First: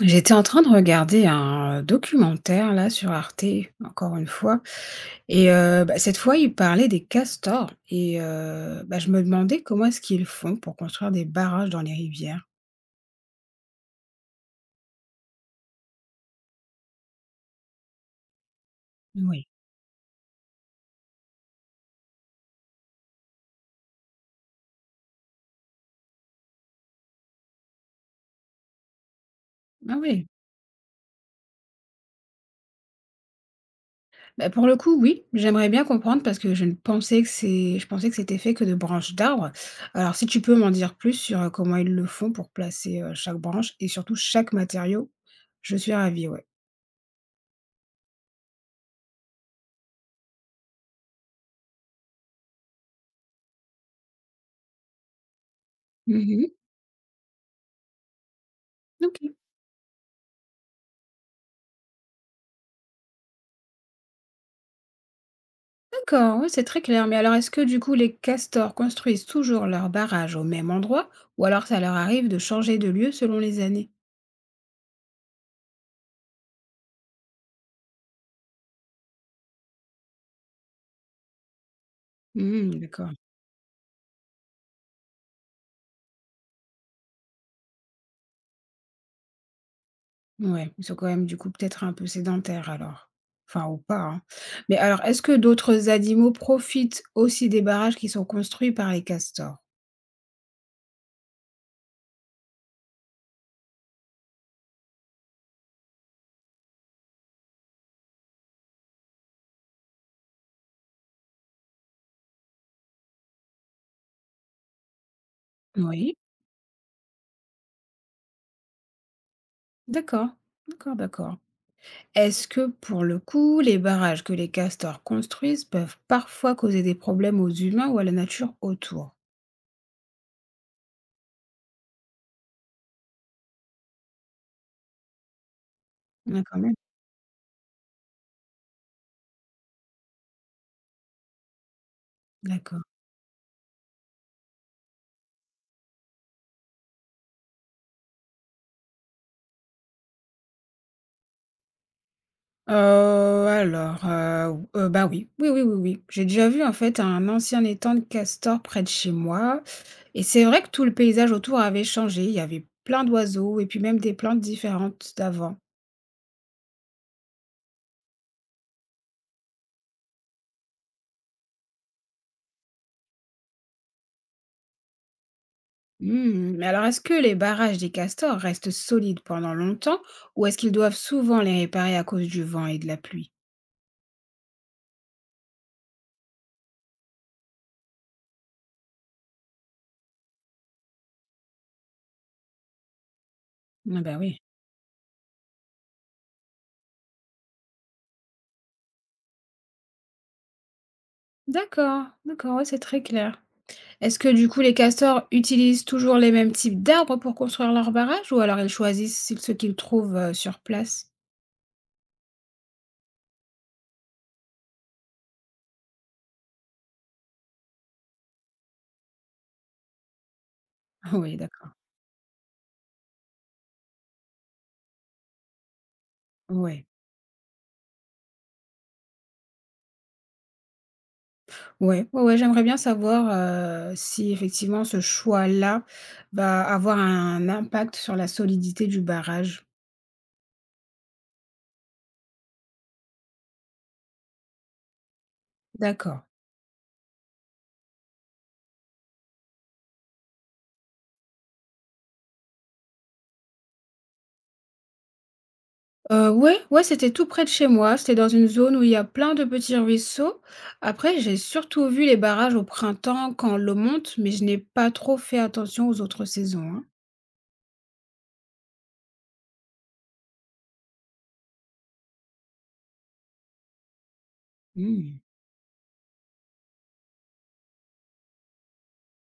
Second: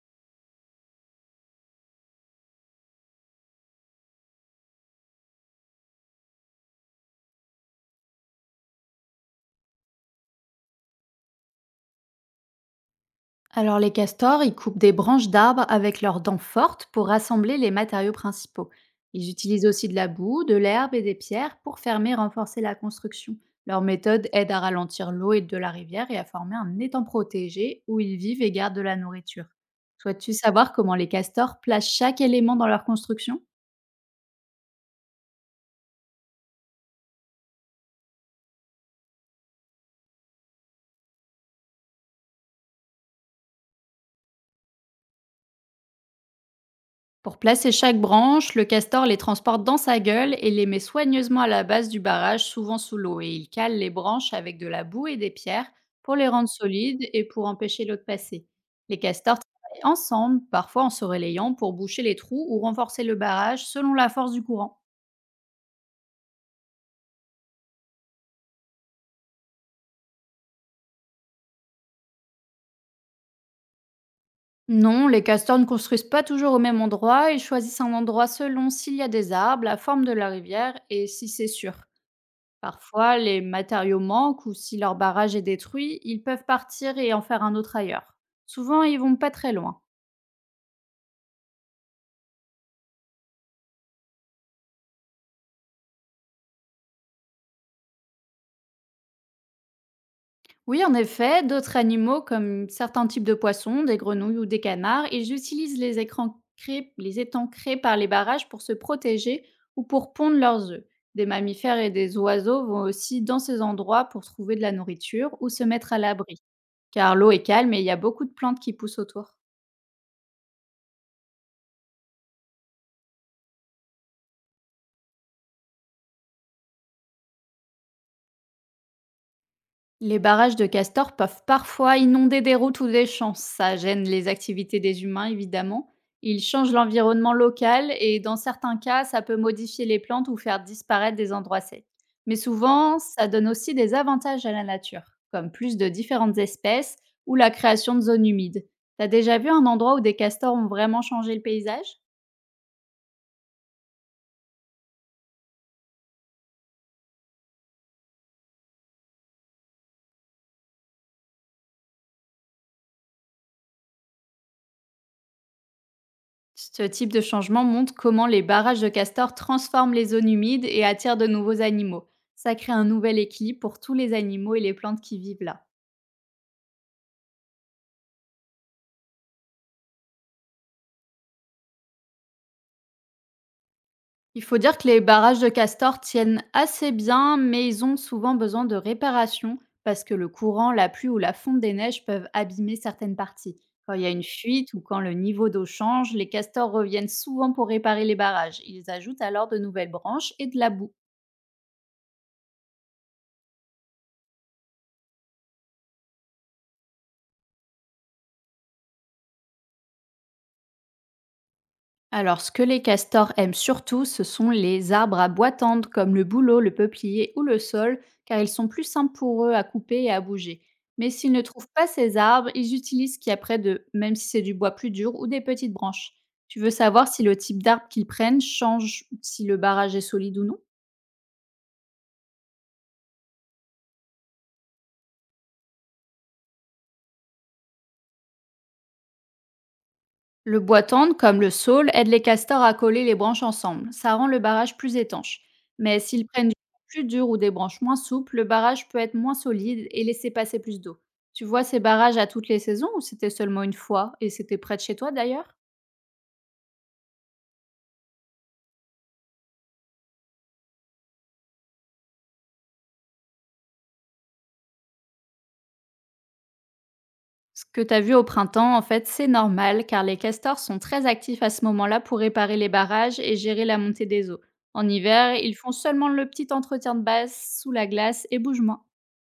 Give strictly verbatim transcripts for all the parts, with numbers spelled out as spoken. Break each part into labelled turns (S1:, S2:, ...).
S1: J'étais en train de regarder un euh, documentaire là sur Arte, encore une fois, et heu, bah, cette fois il parlait des castors et heu, bah, je me demandais comment est-ce qu'ils font pour construire des barrages dans les rivières?
S2: Alors les castors, ils coupent des branches d'arbres avec leurs dents fortes pour rassembler les matériaux principaux. Ils
S1: Oui.
S2: utilisent aussi de la boue, de l'herbe et des pierres pour fermer et renforcer la construction. Leur méthode aide à ralentir l'eau et de la rivière et à former un étang protégé où ils vivent et gardent de la nourriture.
S1: Ah oui.
S2: Souhaites-tu savoir comment les castors placent chaque élément dans leur construction?
S1: Bah, pour le coup, oui, j'aimerais bien comprendre parce que je ne pensais que c'est je pensais que c'était fait que de branches d'arbres. Alors si tu peux m'en dire plus sur, heu, comment ils le font pour placer, heu, chaque branche et surtout chaque matériau, je suis ravie, ouais.
S2: Pour placer chaque branche, le castor les transporte dans sa gueule et les met soigneusement à la base du barrage, souvent sous l'eau, et il cale les branches avec de la boue et des pierres pour les rendre
S1: Mmh.
S2: solides et pour empêcher l'eau de passer. Les
S1: OK.
S2: castors travaillent ensemble, parfois en se relayant pour boucher les trous ou renforcer le barrage selon la force du courant.
S1: D'accord, oui, c'est très clair. Mais alors, est-ce que du coup, les castors construisent toujours leur barrage au même endroit ou alors ça leur arrive de changer de lieu selon les années?
S2: Non, les castors ne construisent pas toujours au même endroit, ils choisissent un endroit selon s'il y a des arbres, la forme de la rivière et si c'est sûr.
S1: Hmm, d'accord.
S2: Parfois, les matériaux manquent ou si leur barrage est détruit, ils peuvent partir et en faire un autre ailleurs. Souvent, ils vont pas très loin.
S1: Ouais, ils sont quand même du coup peut-être un peu sédentaires alors. Enfin, ou pas, hein. Mais alors, est-ce que d'autres animaux profitent aussi des barrages qui sont construits par les castors?
S2: Oui, en effet, d'autres animaux comme certains types de poissons, des grenouilles ou des canards, ils utilisent les, écrans créés- les étangs créés par les barrages pour se protéger ou pour pondre leurs œufs. Des mammifères et des oiseaux vont aussi dans ces endroits pour trouver de la nourriture ou se mettre à
S1: Oui,
S2: l'abri, car l'eau est calme et il y a beaucoup de plantes qui poussent autour.
S1: d'accord, d'accord, d'accord. Est-ce que pour le coup, les barrages que les castors construisent peuvent parfois causer des problèmes aux humains ou à la nature autour?
S2: Les barrages de castors peuvent parfois inonder des routes ou des champs. Ça gêne les activités des humains, évidemment. Ils
S1: Ah, quand
S2: changent
S1: même.
S2: l'environnement local et dans certains cas, ça peut modifier les plantes ou faire disparaître des endroits secs. Mais
S1: D'accord.
S2: souvent, ça donne aussi des avantages à la nature, comme plus de différentes espèces ou la création de zones humides. T'as déjà vu un endroit où des castors ont vraiment changé le paysage?
S1: Heu, alors, heu, heu, bah, oui. Oui, oui, oui, oui. J'ai déjà vu en fait un ancien étang de castor près de chez moi et c'est vrai que tout le paysage autour avait changé. Il y avait plein d'oiseaux et puis même des plantes différentes d'avant.
S2: Ce type de changement montre comment les barrages de castors transforment les zones humides et attirent de nouveaux animaux. Ça crée un nouvel équilibre pour tous les animaux et les plantes qui vivent là.
S1: Mmh, mais alors est-ce que les barrages des castors restent solides pendant longtemps ou est-ce qu'ils doivent souvent les réparer à cause du vent et de la pluie?
S2: Il faut dire que les barrages de castors tiennent assez bien, mais ils ont souvent besoin de réparation parce que le courant, la pluie ou la fonte des neiges peuvent abîmer certaines parties. Quand il
S1: Ah,
S2: y a
S1: bah,
S2: une
S1: oui.
S2: fuite ou quand le niveau d'eau change, les castors reviennent souvent pour réparer les barrages. Ils ajoutent alors de nouvelles branches et de la boue.
S1: D'accord, d'accord, ouais, c'est très clair. Est-ce que du coup les castors utilisent toujours les mêmes types d'arbres pour construire leurs barrages ou alors ils choisissent c ce qu'ils trouvent, heu, sur place?
S2: Alors, ce que les castors aiment surtout, ce sont les arbres à bois tendre comme le bouleau, le peuplier ou le saule, car ils sont plus simples pour eux à couper et à bouger. Mais s'ils
S1: oui
S2: ne trouvent
S1: d'accord.
S2: pas ces arbres, ils utilisent ce qu'il y a près d'eux, même si c'est du bois plus dur ou des petites branches. Tu veux
S1: Ouais.
S2: savoir si le type d'arbre qu'ils prennent change, si le barrage est solide ou non?
S1: Ouais, ouais, ouais, j'aimerais bien savoir, heu, si effectivement ce choix-là va avoir un impact sur la solidité du barrage.
S2: Le bois tendre, comme le saule, aide les castors à coller les branches ensemble. Ça rend le barrage plus étanche. Mais
S1: D'accord.
S2: s'ils prennent du bois plus dur ou des branches moins souples, le barrage peut être moins solide et laisser passer plus d'eau. Tu vois ces barrages à toutes les saisons ou c'était seulement une fois, et c'était près de chez toi d'ailleurs?
S1: Heu, ouais, ouais, c'était tout près de chez moi. C'était dans une zone où il y a plein de petits ruisseaux. Après, j'ai surtout vu les barrages au printemps quand l'eau monte, mais je n'ai pas trop fait attention aux autres saisons, hein.
S2: Ce que tu as vu au printemps, en fait, c'est normal car les castors sont très actifs à ce moment-là pour réparer les barrages et gérer la montée des eaux. En
S1: Mmh.
S2: hiver, ils font seulement le petit entretien de base sous la glace et bougent moins.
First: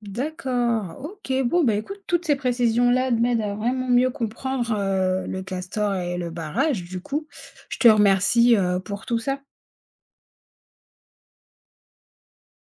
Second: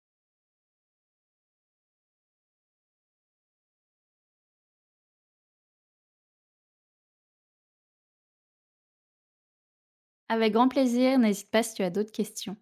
S1: D'accord, OK. Bon, bah, écoute, toutes ces précisions-là m'aident à vraiment mieux comprendre, heu, le castor et le barrage, du coup. Je te remercie, heu, pour tout ça.
S2: Avec grand plaisir, n'hésite pas si tu as d'autres questions.